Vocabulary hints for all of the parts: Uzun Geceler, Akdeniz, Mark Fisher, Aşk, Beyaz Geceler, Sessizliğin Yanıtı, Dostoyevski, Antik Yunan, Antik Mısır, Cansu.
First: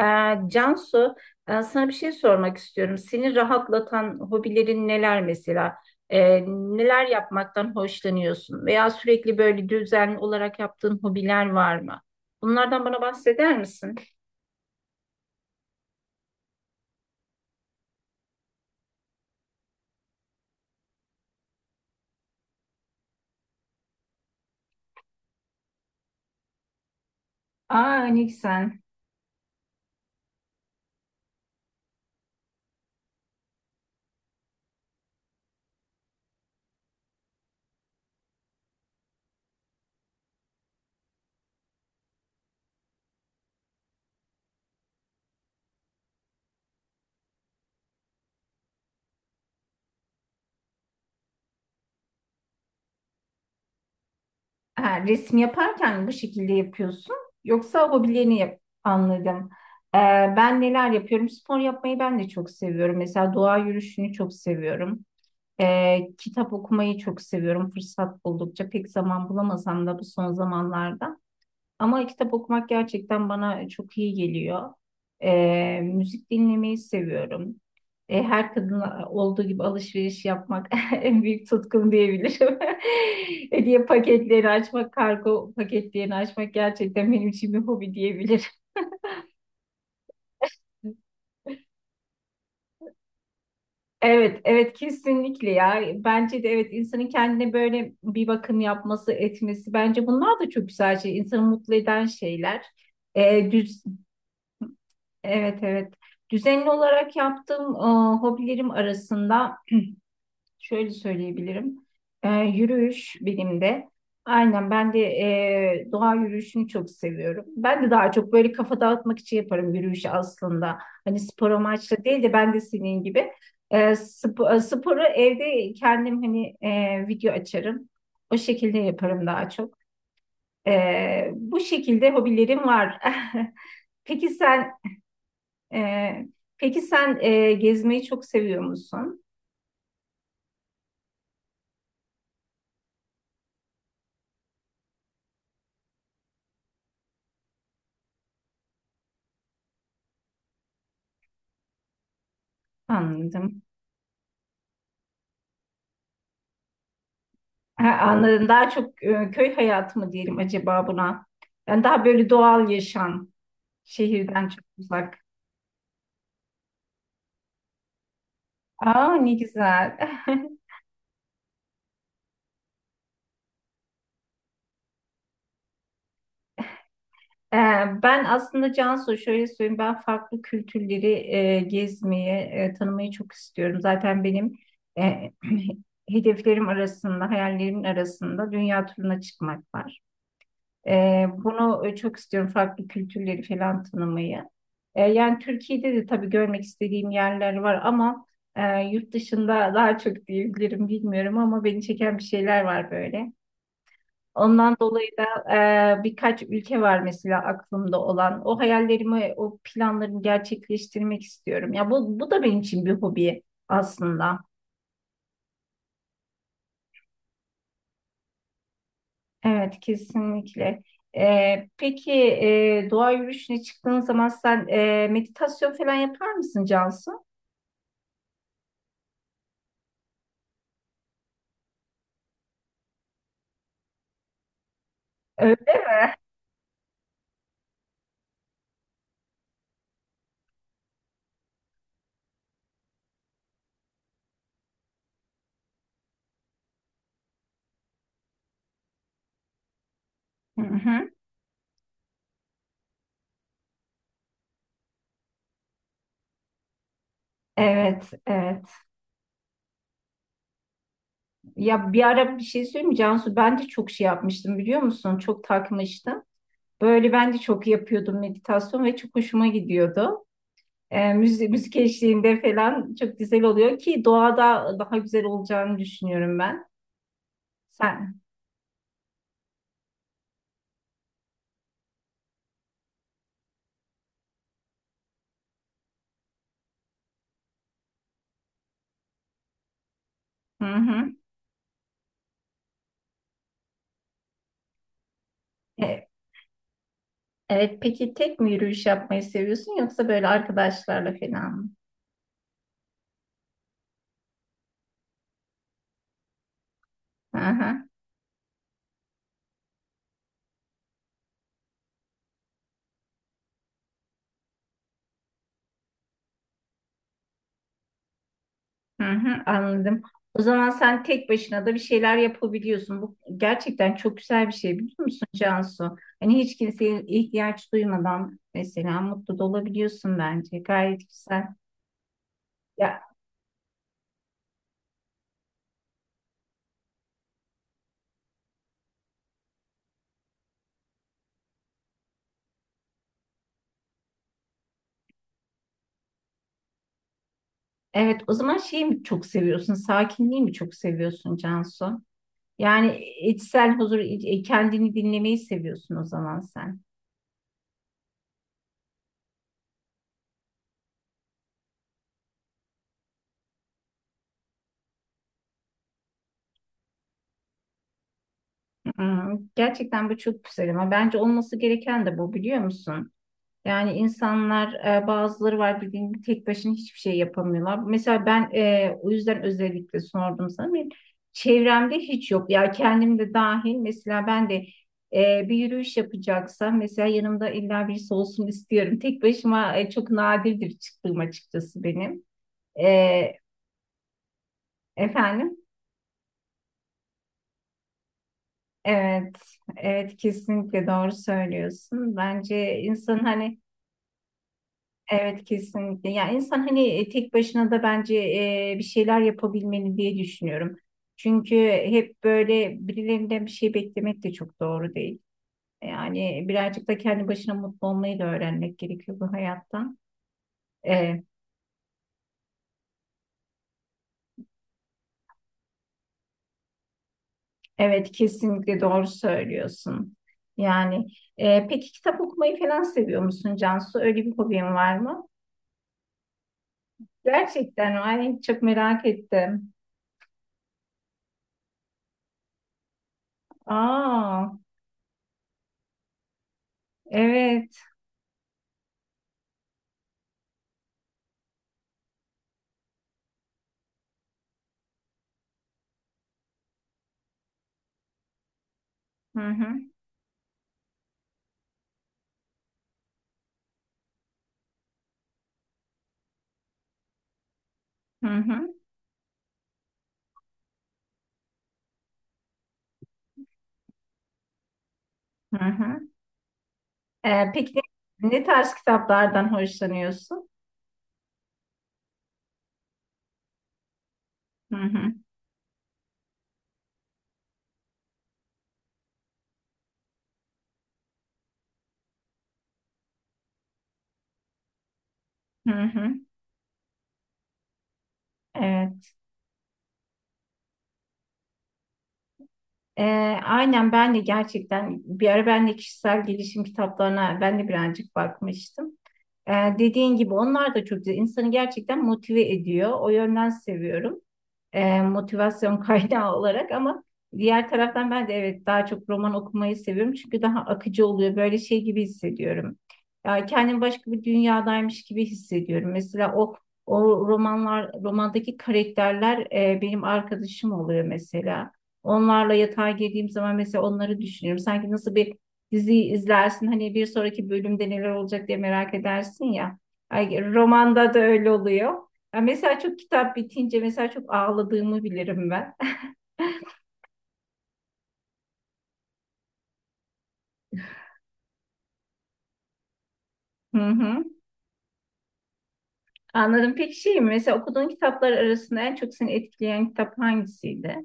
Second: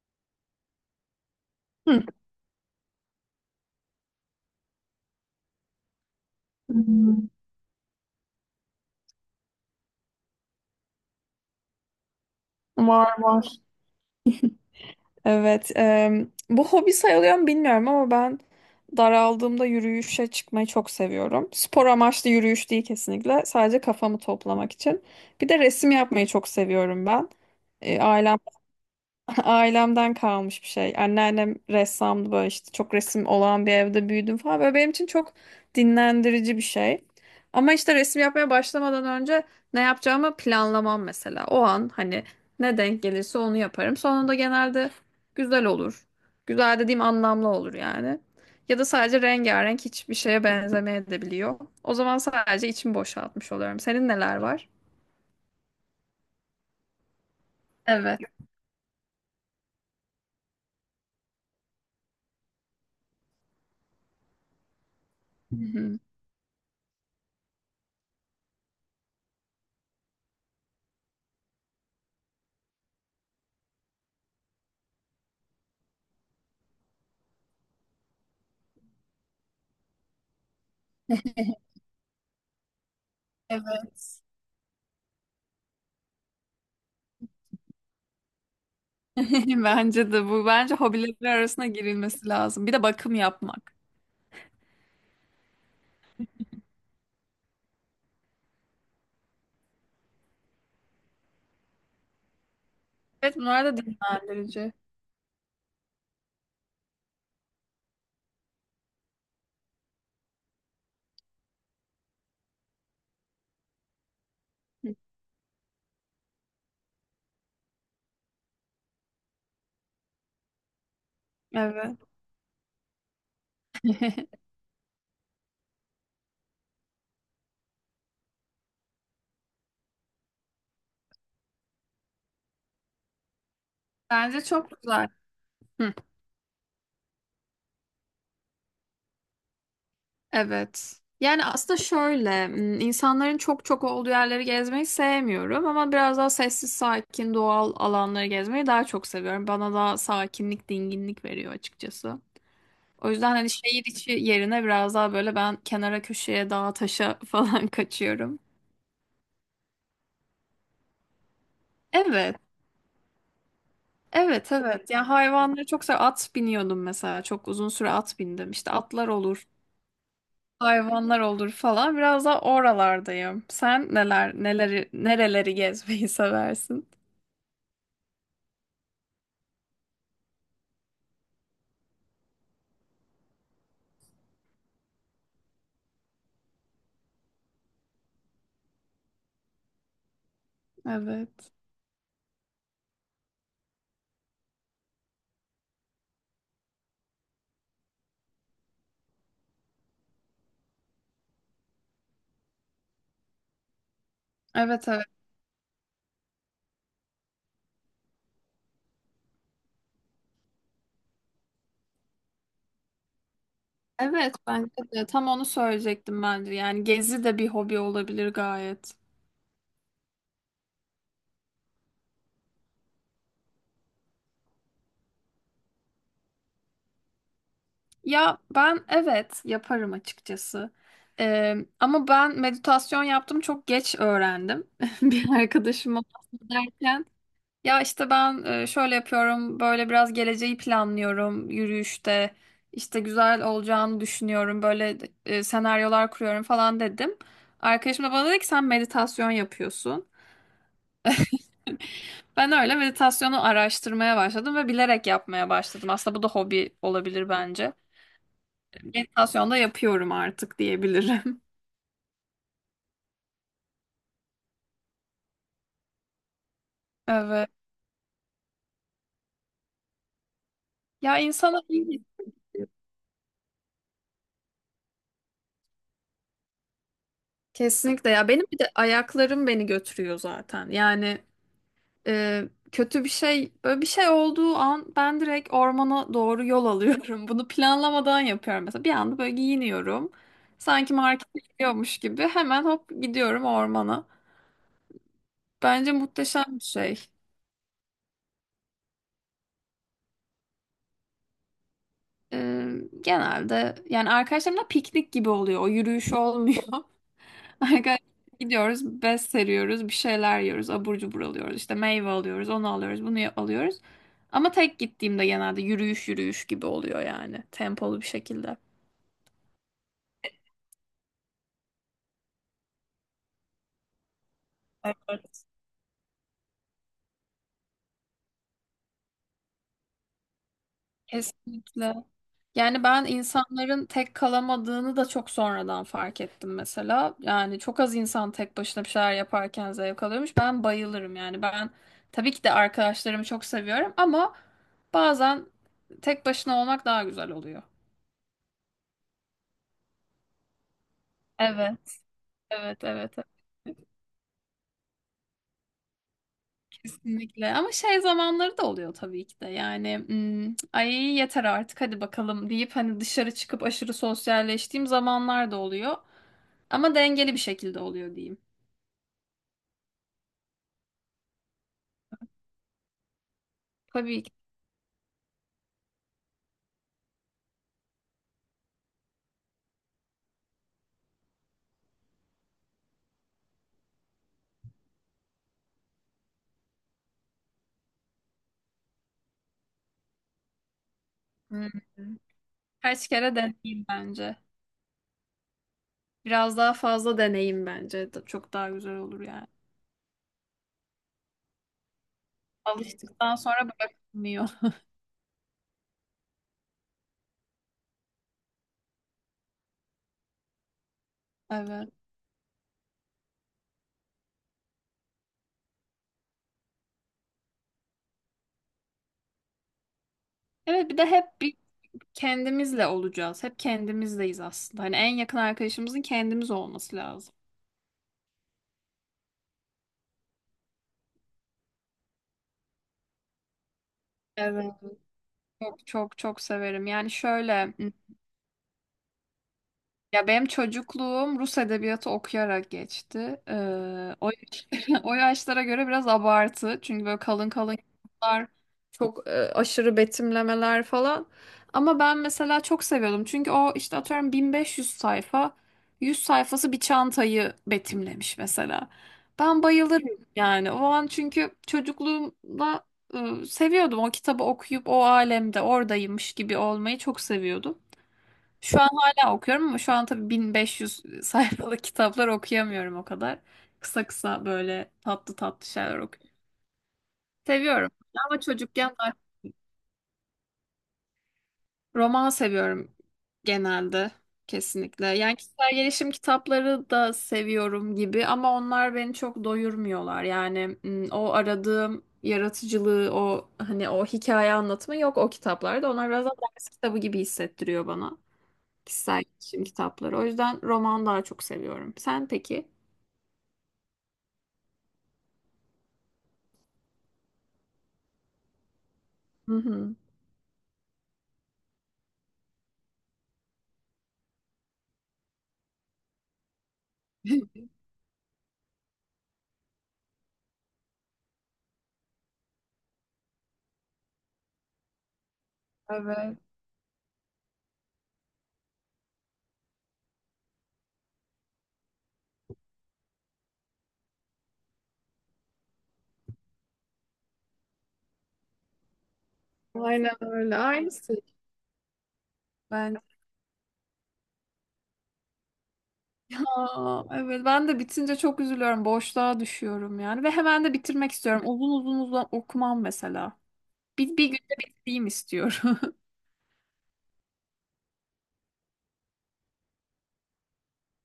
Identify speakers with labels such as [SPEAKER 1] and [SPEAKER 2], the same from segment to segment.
[SPEAKER 1] Ee, Cansu, sana bir
[SPEAKER 2] Hı.
[SPEAKER 1] şey sormak istiyorum. Seni rahatlatan hobilerin neler mesela? Neler
[SPEAKER 2] Hmm,
[SPEAKER 1] yapmaktan hoşlanıyorsun? Veya sürekli böyle düzenli olarak yaptığın hobiler var mı? Bunlardan bana
[SPEAKER 2] Var var.
[SPEAKER 1] bahseder misin?
[SPEAKER 2] Evet. Bu hobi sayılıyor mu bilmiyorum ama ben daraldığımda yürüyüşe çıkmayı çok seviyorum. Spor amaçlı yürüyüş değil kesinlikle. Sadece kafamı toplamak için. Bir de resim yapmayı çok seviyorum ben. E,
[SPEAKER 1] Aa ne
[SPEAKER 2] ailem
[SPEAKER 1] güzel.
[SPEAKER 2] Ailemden kalmış bir şey. Anneannem ressamdı, böyle işte çok resim olan bir evde büyüdüm falan. Böyle benim için çok dinlendirici bir şey. Ama işte resim yapmaya başlamadan önce ne yapacağımı planlamam mesela. O an hani ne denk gelirse onu yaparım. Sonunda genelde güzel olur. Güzel dediğim anlamlı olur yani. Ya da sadece rengarenk, hiçbir şeye benzemeyebiliyor. O zaman sadece içimi boşaltmış oluyorum. Senin neler var?
[SPEAKER 1] Ha, resim yaparken bu şekilde yapıyorsun. Yoksa
[SPEAKER 2] Evet.
[SPEAKER 1] hobilerini yap anladım. Ee, ben neler yapıyorum? Spor yapmayı ben de çok seviyorum. Mesela doğa yürüyüşünü çok seviyorum.
[SPEAKER 2] Hı hı.
[SPEAKER 1] Kitap okumayı çok seviyorum fırsat buldukça. Pek zaman bulamasam da bu son zamanlarda. Ama kitap okumak gerçekten bana çok iyi geliyor. Müzik dinlemeyi seviyorum. Her kadın olduğu gibi alışveriş yapmak en büyük tutkum diyebilirim. Hediye
[SPEAKER 2] Evet.
[SPEAKER 1] paketleri açmak, kargo paketlerini açmak gerçekten benim için bir hobi diyebilirim.
[SPEAKER 2] Bence de bu. Bence hobileri arasına girilmesi lazım. Bir de bakım yapmak.
[SPEAKER 1] Evet, evet, kesinlikle ya. Bence de evet, insanın kendine böyle bir bakım yapması, etmesi bence bunlar da çok güzel şey. İnsanı mutlu eden şeyler.
[SPEAKER 2] Evet,
[SPEAKER 1] Ee,
[SPEAKER 2] bunlar da
[SPEAKER 1] düz,
[SPEAKER 2] dinlendirici.
[SPEAKER 1] evet, evet. Düzenli olarak yaptığım hobilerim arasında şöyle söyleyebilirim. Yürüyüş benim de. Aynen ben
[SPEAKER 2] Hı.
[SPEAKER 1] de doğa yürüyüşünü çok seviyorum. Ben de daha çok böyle kafa dağıtmak için yaparım yürüyüşü aslında. Hani spor
[SPEAKER 2] Evet.
[SPEAKER 1] amaçlı değil de ben de senin gibi. Sporu evde kendim hani video açarım. O şekilde yaparım daha çok. Bu şekilde hobilerim var. Peki
[SPEAKER 2] Bence
[SPEAKER 1] sen
[SPEAKER 2] çok güzel. Hı.
[SPEAKER 1] e, peki sen gezmeyi çok seviyor musun?
[SPEAKER 2] Evet. Yani aslında şöyle, insanların çok çok olduğu yerleri gezmeyi sevmiyorum ama biraz daha sessiz, sakin, doğal alanları gezmeyi daha çok seviyorum. Bana daha sakinlik, dinginlik veriyor açıkçası. O yüzden hani
[SPEAKER 1] Anladım.
[SPEAKER 2] şehir içi yerine biraz daha böyle ben kenara köşeye, dağa, taşa falan
[SPEAKER 1] Ha,
[SPEAKER 2] kaçıyorum.
[SPEAKER 1] anladım. Daha çok köy hayatı mı diyelim acaba buna? Yani daha böyle
[SPEAKER 2] Evet.
[SPEAKER 1] doğal yaşam şehirden
[SPEAKER 2] Evet
[SPEAKER 1] çok
[SPEAKER 2] evet. Yani
[SPEAKER 1] uzak.
[SPEAKER 2] hayvanları çok at biniyordum mesela. Çok uzun süre at bindim. İşte atlar
[SPEAKER 1] Aa ne
[SPEAKER 2] olur,
[SPEAKER 1] güzel.
[SPEAKER 2] hayvanlar olur falan. Biraz da oralardayım. Sen neler neleri nereleri gezmeyi seversin?
[SPEAKER 1] Ee, ben aslında Cansu şöyle söyleyeyim, ben farklı kültürleri gezmeyi, tanımayı çok istiyorum. Zaten benim e, hedeflerim arasında, hayallerimin arasında dünya turuna çıkmak var.
[SPEAKER 2] Evet.
[SPEAKER 1] Bunu çok istiyorum, farklı kültürleri falan tanımayı. Yani Türkiye'de de tabii görmek istediğim yerler var ama yurt dışında daha çok diyebilirim, bilmiyorum ama beni çeken bir şeyler var böyle. Ondan
[SPEAKER 2] Evet evet.
[SPEAKER 1] dolayı da birkaç ülke var mesela aklımda olan. O hayallerimi, o planlarımı gerçekleştirmek istiyorum. Ya bu da benim için bir hobi
[SPEAKER 2] Evet,
[SPEAKER 1] aslında.
[SPEAKER 2] bence de tam onu söyleyecektim bence. Yani gezi de bir hobi olabilir gayet.
[SPEAKER 1] Evet, kesinlikle. Peki doğa yürüyüşüne çıktığın zaman sen meditasyon falan yapar mısın Cansu?
[SPEAKER 2] Ya ben evet yaparım açıkçası. Ama ben meditasyon yaptım, çok geç öğrendim. Bir
[SPEAKER 1] Öyle-
[SPEAKER 2] arkadaşım ona derken, ya işte ben şöyle yapıyorum, böyle biraz geleceği planlıyorum yürüyüşte. İşte güzel olacağını düşünüyorum, böyle senaryolar kuruyorum falan dedim. Arkadaşım da bana dedi ki sen meditasyon yapıyorsun.
[SPEAKER 1] Hı hı.
[SPEAKER 2] Ben öyle meditasyonu araştırmaya başladım ve bilerek yapmaya başladım. Aslında bu da hobi olabilir bence.
[SPEAKER 1] Evet, evet.
[SPEAKER 2] Meditasyon da yapıyorum artık diyebilirim.
[SPEAKER 1] Ya bir ara bir şey söyleyeyim mi Cansu? Ben de çok şey yapmıştım biliyor musun? Çok takmıştım. Böyle ben de
[SPEAKER 2] Evet.
[SPEAKER 1] çok yapıyordum meditasyon ve çok hoşuma gidiyordu.
[SPEAKER 2] Ya insana
[SPEAKER 1] Müzik
[SPEAKER 2] iyi geliyor.
[SPEAKER 1] eşliğinde falan çok güzel oluyor ki doğada daha güzel olacağını düşünüyorum ben.
[SPEAKER 2] Kesinlikle
[SPEAKER 1] Sen.
[SPEAKER 2] ya, benim bir de ayaklarım beni götürüyor zaten. Yani e, kötü bir şey, böyle bir şey olduğu an ben direkt ormana doğru yol alıyorum. Bunu planlamadan yapıyorum mesela. Bir anda böyle giyiniyorum.
[SPEAKER 1] Hı
[SPEAKER 2] Sanki
[SPEAKER 1] hı.
[SPEAKER 2] markete gidiyormuş gibi hemen hop gidiyorum ormana. Bence
[SPEAKER 1] E,
[SPEAKER 2] muhteşem bir şey.
[SPEAKER 1] evet, peki tek mi yürüyüş yapmayı seviyorsun yoksa böyle arkadaşlarla falan mı?
[SPEAKER 2] E, Genelde yani arkadaşlarımla piknik gibi oluyor. O yürüyüş olmuyor.
[SPEAKER 1] Hı hı.
[SPEAKER 2] Arkadaşlar gidiyoruz, bez seriyoruz, bir şeyler yiyoruz, abur cubur alıyoruz, işte meyve alıyoruz, onu alıyoruz, bunu alıyoruz. Ama tek gittiğimde genelde yürüyüş yürüyüş gibi oluyor, yani tempolu bir şekilde.
[SPEAKER 1] Hı hı, anladım. O zaman sen tek başına da bir şeyler yapabiliyorsun. Bu gerçekten çok güzel bir şey biliyor musun
[SPEAKER 2] Evet.
[SPEAKER 1] Cansu? Hani hiç kimseye ihtiyaç duymadan mesela mutlu da olabiliyorsun bence. Gayet güzel.
[SPEAKER 2] Kesinlikle. Yani ben
[SPEAKER 1] Ya
[SPEAKER 2] insanların tek kalamadığını da çok sonradan fark ettim mesela. Yani çok az insan tek başına bir şeyler yaparken zevk alıyormuş. Ben bayılırım yani. Ben tabii ki de arkadaşlarımı çok seviyorum ama bazen tek başına olmak daha güzel oluyor.
[SPEAKER 1] evet, o zaman şeyi mi çok seviyorsun? Sakinliği mi çok seviyorsun
[SPEAKER 2] Evet,
[SPEAKER 1] Cansu?
[SPEAKER 2] evet,
[SPEAKER 1] Yani
[SPEAKER 2] evet, evet.
[SPEAKER 1] içsel huzur, kendini dinlemeyi seviyorsun o zaman sen.
[SPEAKER 2] Kesinlikle. Ama şey zamanları da oluyor tabii ki de. Yani "Hmm, "ay yeter artık, hadi bakalım" deyip hani dışarı çıkıp aşırı sosyalleştiğim zamanlar da oluyor. Ama dengeli bir şekilde oluyor diyeyim.
[SPEAKER 1] Hmm, gerçekten bu çok güzel ama bence olması gereken de bu biliyor musun? Yani
[SPEAKER 2] Tabii ki.
[SPEAKER 1] insanlar bazıları var bildiğin gibi tek başına hiçbir şey yapamıyorlar. Mesela ben o yüzden özellikle sordum sana. Benim çevremde hiç yok. Ya kendim de dahil, mesela ben de bir yürüyüş yapacaksam mesela yanımda illa birisi olsun istiyorum. Tek başıma çok nadirdir çıktığım
[SPEAKER 2] Hmm.
[SPEAKER 1] açıkçası benim. E,
[SPEAKER 2] Kaç kere deneyim bence.
[SPEAKER 1] efendim?
[SPEAKER 2] Biraz daha fazla deneyim bence. Çok daha güzel olur
[SPEAKER 1] Evet,
[SPEAKER 2] yani.
[SPEAKER 1] evet kesinlikle doğru söylüyorsun. Bence insan
[SPEAKER 2] Alıştıktan sonra
[SPEAKER 1] hani
[SPEAKER 2] bırakılmıyor.
[SPEAKER 1] evet kesinlikle. Yani insan hani tek başına da bence bir şeyler yapabilmeli diye düşünüyorum. Çünkü
[SPEAKER 2] Evet.
[SPEAKER 1] hep böyle birilerinden bir şey beklemek de çok doğru değil. Yani birazcık da kendi başına mutlu olmayı da öğrenmek gerekiyor bu hayattan.
[SPEAKER 2] Evet, bir de
[SPEAKER 1] E,
[SPEAKER 2] hep bir kendimizle olacağız. Hep kendimizdeyiz aslında. Hani en yakın arkadaşımızın kendimiz olması lazım.
[SPEAKER 1] evet kesinlikle doğru söylüyorsun. Yani peki kitap okumayı falan seviyor musun Cansu? Öyle bir hobin
[SPEAKER 2] Evet.
[SPEAKER 1] var mı?
[SPEAKER 2] Çok çok çok severim. Yani şöyle,
[SPEAKER 1] Gerçekten ay çok merak ettim.
[SPEAKER 2] ya benim çocukluğum Rus edebiyatı okuyarak geçti.
[SPEAKER 1] Aa
[SPEAKER 2] O yaşlara göre biraz abartı. Çünkü böyle kalın kalın
[SPEAKER 1] evet.
[SPEAKER 2] kitaplar, çok aşırı betimlemeler falan. Ama ben mesela çok seviyordum. Çünkü o işte atıyorum 1500 sayfa, 100 sayfası bir çantayı betimlemiş mesela.
[SPEAKER 1] Hı
[SPEAKER 2] Ben
[SPEAKER 1] hı.
[SPEAKER 2] bayılırım yani. O an çünkü çocukluğumda seviyordum. O kitabı okuyup o alemde oradaymış gibi olmayı çok seviyordum.
[SPEAKER 1] Hı hı.
[SPEAKER 2] Şu an hala okuyorum ama şu an tabii 1500 sayfalık kitaplar okuyamıyorum o kadar. Kısa kısa böyle tatlı
[SPEAKER 1] Hı
[SPEAKER 2] tatlı şeyler
[SPEAKER 1] hı.
[SPEAKER 2] okuyorum.
[SPEAKER 1] Peki
[SPEAKER 2] Seviyorum ama
[SPEAKER 1] ne tarz
[SPEAKER 2] çocukken daha
[SPEAKER 1] kitaplardan hoşlanıyorsun?
[SPEAKER 2] roman seviyorum genelde,
[SPEAKER 1] Hı
[SPEAKER 2] kesinlikle.
[SPEAKER 1] hı,
[SPEAKER 2] Yani kişisel gelişim kitapları da seviyorum gibi ama onlar beni çok doyurmuyorlar. Yani o aradığım yaratıcılığı, o hani o hikaye anlatımı yok o
[SPEAKER 1] hı
[SPEAKER 2] kitaplarda. Onlar
[SPEAKER 1] hı,
[SPEAKER 2] biraz daha ders kitabı gibi hissettiriyor bana.
[SPEAKER 1] evet.
[SPEAKER 2] Kişisel gelişim kitapları. O yüzden roman daha çok seviyorum. Sen peki?
[SPEAKER 1] Ee, aynen ben de gerçekten bir ara ben de kişisel gelişim kitaplarına ben de birazcık bakmıştım.
[SPEAKER 2] Hı hı.
[SPEAKER 1] Dediğin gibi onlar da çok güzel. İnsanı gerçekten motive ediyor. O yönden seviyorum. Motivasyon kaynağı olarak ama diğer taraftan ben de evet daha çok roman okumayı seviyorum çünkü daha akıcı oluyor. Böyle şey gibi hissediyorum. Yani kendimi başka bir dünyadaymış gibi hissediyorum. Mesela
[SPEAKER 2] Evet.
[SPEAKER 1] o romanlar, romandaki karakterler benim arkadaşım oluyor mesela. Onlarla yatağa girdiğim zaman mesela onları düşünüyorum. Sanki nasıl bir dizi izlersin hani bir sonraki bölümde neler olacak diye merak edersin ya.
[SPEAKER 2] Aynen
[SPEAKER 1] Ay,
[SPEAKER 2] öyle.
[SPEAKER 1] romanda
[SPEAKER 2] Aynısı.
[SPEAKER 1] da öyle oluyor. Ya mesela çok
[SPEAKER 2] Ben
[SPEAKER 1] kitap bitince mesela çok ağladığımı bilirim ben.
[SPEAKER 2] Aa, evet, ben de bitince çok üzülüyorum. Boşluğa düşüyorum yani. Ve hemen de bitirmek istiyorum. Uzun uzun uzun okumam mesela.
[SPEAKER 1] Hı
[SPEAKER 2] Bir,
[SPEAKER 1] hı.
[SPEAKER 2] bir günde bitireyim istiyorum.
[SPEAKER 1] Anladım. Peki şey mi? Mesela okuduğun kitaplar arasında en çok seni etkileyen kitap hangisiydi?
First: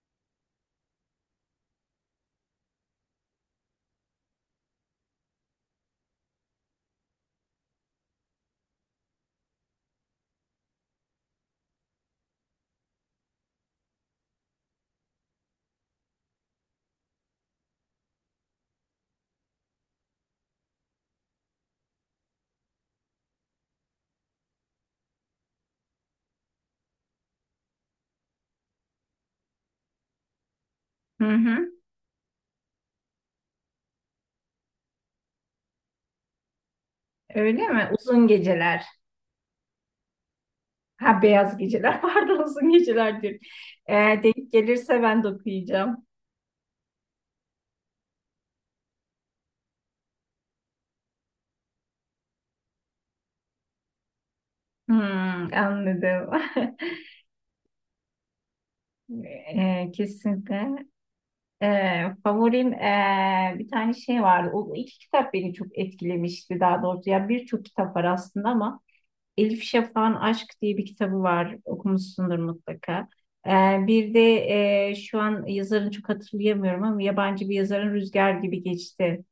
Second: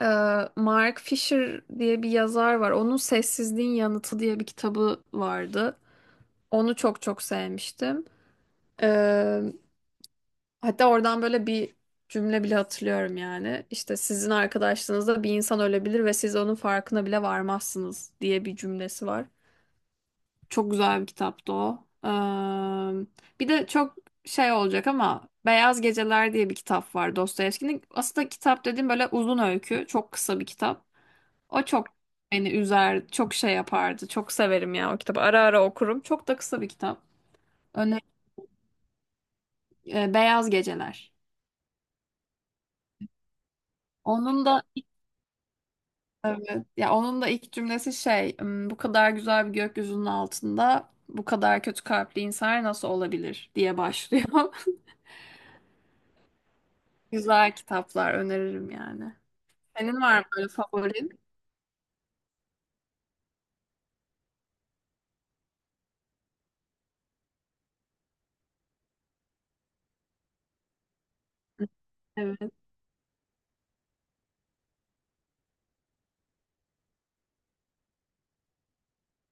[SPEAKER 2] Ee, Mark Fisher diye bir yazar var. Onun Sessizliğin Yanıtı diye bir kitabı vardı. Onu çok çok sevmiştim. Hatta oradan böyle bir cümle bile hatırlıyorum yani. İşte "sizin arkadaşlığınızda bir insan ölebilir ve siz onun farkına bile varmazsınız" diye bir cümlesi var. Çok güzel bir kitaptı o. Bir de çok şey olacak ama Beyaz Geceler diye bir kitap var Dostoyevski'nin. Aslında kitap dediğim böyle uzun öykü, çok kısa bir kitap.
[SPEAKER 1] Hı
[SPEAKER 2] O
[SPEAKER 1] hı.
[SPEAKER 2] çok beni üzer, çok şey yapardı. Çok severim ya o kitabı. Ara ara okurum. Çok da kısa bir kitap.
[SPEAKER 1] Öyle mi?
[SPEAKER 2] Öne,
[SPEAKER 1] Uzun Geceler.
[SPEAKER 2] Beyaz Geceler.
[SPEAKER 1] Ha, Beyaz Geceler. Pardon, Uzun Geceler diyorum. Eğer
[SPEAKER 2] Onun
[SPEAKER 1] denk
[SPEAKER 2] da
[SPEAKER 1] gelirse ben de okuyacağım.
[SPEAKER 2] Evet. Ya onun da ilk cümlesi şey, "Hmm, "bu kadar güzel bir gökyüzünün altında bu kadar kötü kalpli insanlar nasıl olabilir" diye başlıyor.
[SPEAKER 1] Hmm, anladım.
[SPEAKER 2] Güzel kitaplar öneririm yani. Senin var mı böyle
[SPEAKER 1] Kesinlikle.
[SPEAKER 2] favorin?
[SPEAKER 1] Favorim bir tane şey vardı. O iki kitap beni çok etkilemişti daha doğrusu. Ya birçok kitap var aslında ama Elif Şafak'ın Aşk diye bir kitabı var.
[SPEAKER 2] Evet.
[SPEAKER 1] Okumuşsundur mutlaka. Ee, bir de şu an yazarını çok hatırlayamıyorum ama yabancı bir yazarın Rüzgar Gibi Geçti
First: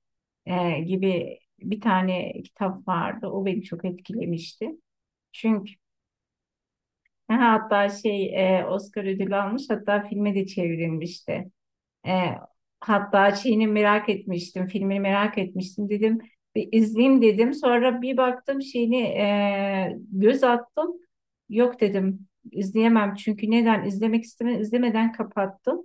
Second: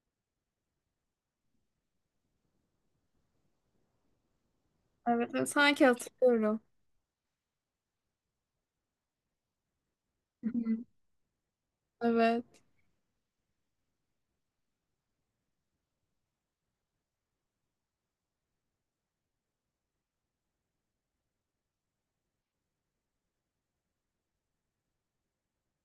[SPEAKER 1] gibi bir tane kitap vardı. O beni çok etkilemişti.
[SPEAKER 2] Evet, evet,
[SPEAKER 1] Çünkü
[SPEAKER 2] sanki hatırlıyorum.
[SPEAKER 1] ha, hatta şey Oscar ödülü almış, hatta filme de
[SPEAKER 2] Hı hı.
[SPEAKER 1] çevrilmişti. E,
[SPEAKER 2] Evet.
[SPEAKER 1] hatta şeyini merak etmiştim, filmini merak etmiştim dedim. Bir izleyeyim dedim. Sonra bir baktım şeyini göz attım. Yok dedim izleyemem çünkü neden izlemek isteme, izlemeden kapattım.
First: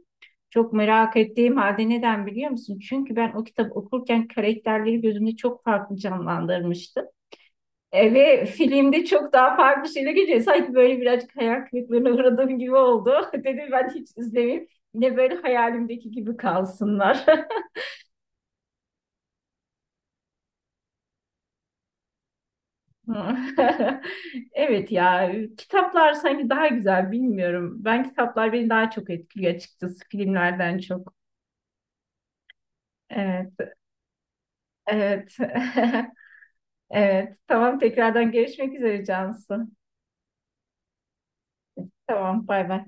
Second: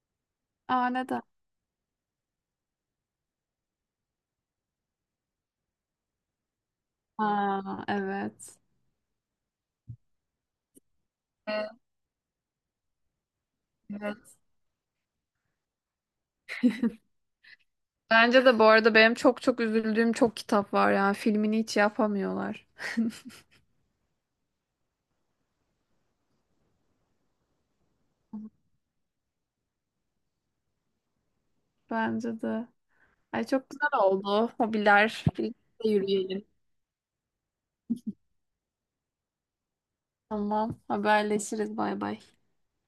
[SPEAKER 1] Çok
[SPEAKER 2] Aa
[SPEAKER 1] merak
[SPEAKER 2] neden?
[SPEAKER 1] ettiğim halde neden biliyor musun? Çünkü ben o kitabı okurken karakterleri gözümde çok farklı canlandırmıştım.
[SPEAKER 2] Aa
[SPEAKER 1] Ve
[SPEAKER 2] evet.
[SPEAKER 1] filmde çok daha farklı şeyler geliyor. Sanki böyle birazcık hayal
[SPEAKER 2] Evet,
[SPEAKER 1] kırıklığına uğradığım gibi oldu. Dedim ben hiç
[SPEAKER 2] evet.
[SPEAKER 1] izlemeyeyim. Yine böyle hayalimdeki gibi kalsınlar.
[SPEAKER 2] Bence de bu arada benim çok çok üzüldüğüm çok kitap var yani, filmini hiç yapamıyorlar.
[SPEAKER 1] Evet ya, kitaplar sanki daha güzel, bilmiyorum. Ben kitaplar beni daha çok etkiliyor açıkçası, filmlerden çok.
[SPEAKER 2] Bence de. Ay
[SPEAKER 1] Evet,
[SPEAKER 2] çok güzel oldu. Hobiler
[SPEAKER 1] evet.
[SPEAKER 2] birlikte yürüyelim.
[SPEAKER 1] Evet. Tamam, tekrardan görüşmek üzere Cansu.
[SPEAKER 2] Tamam. Haberleşiriz. Bay bay.
[SPEAKER 1] Tamam, bay bay.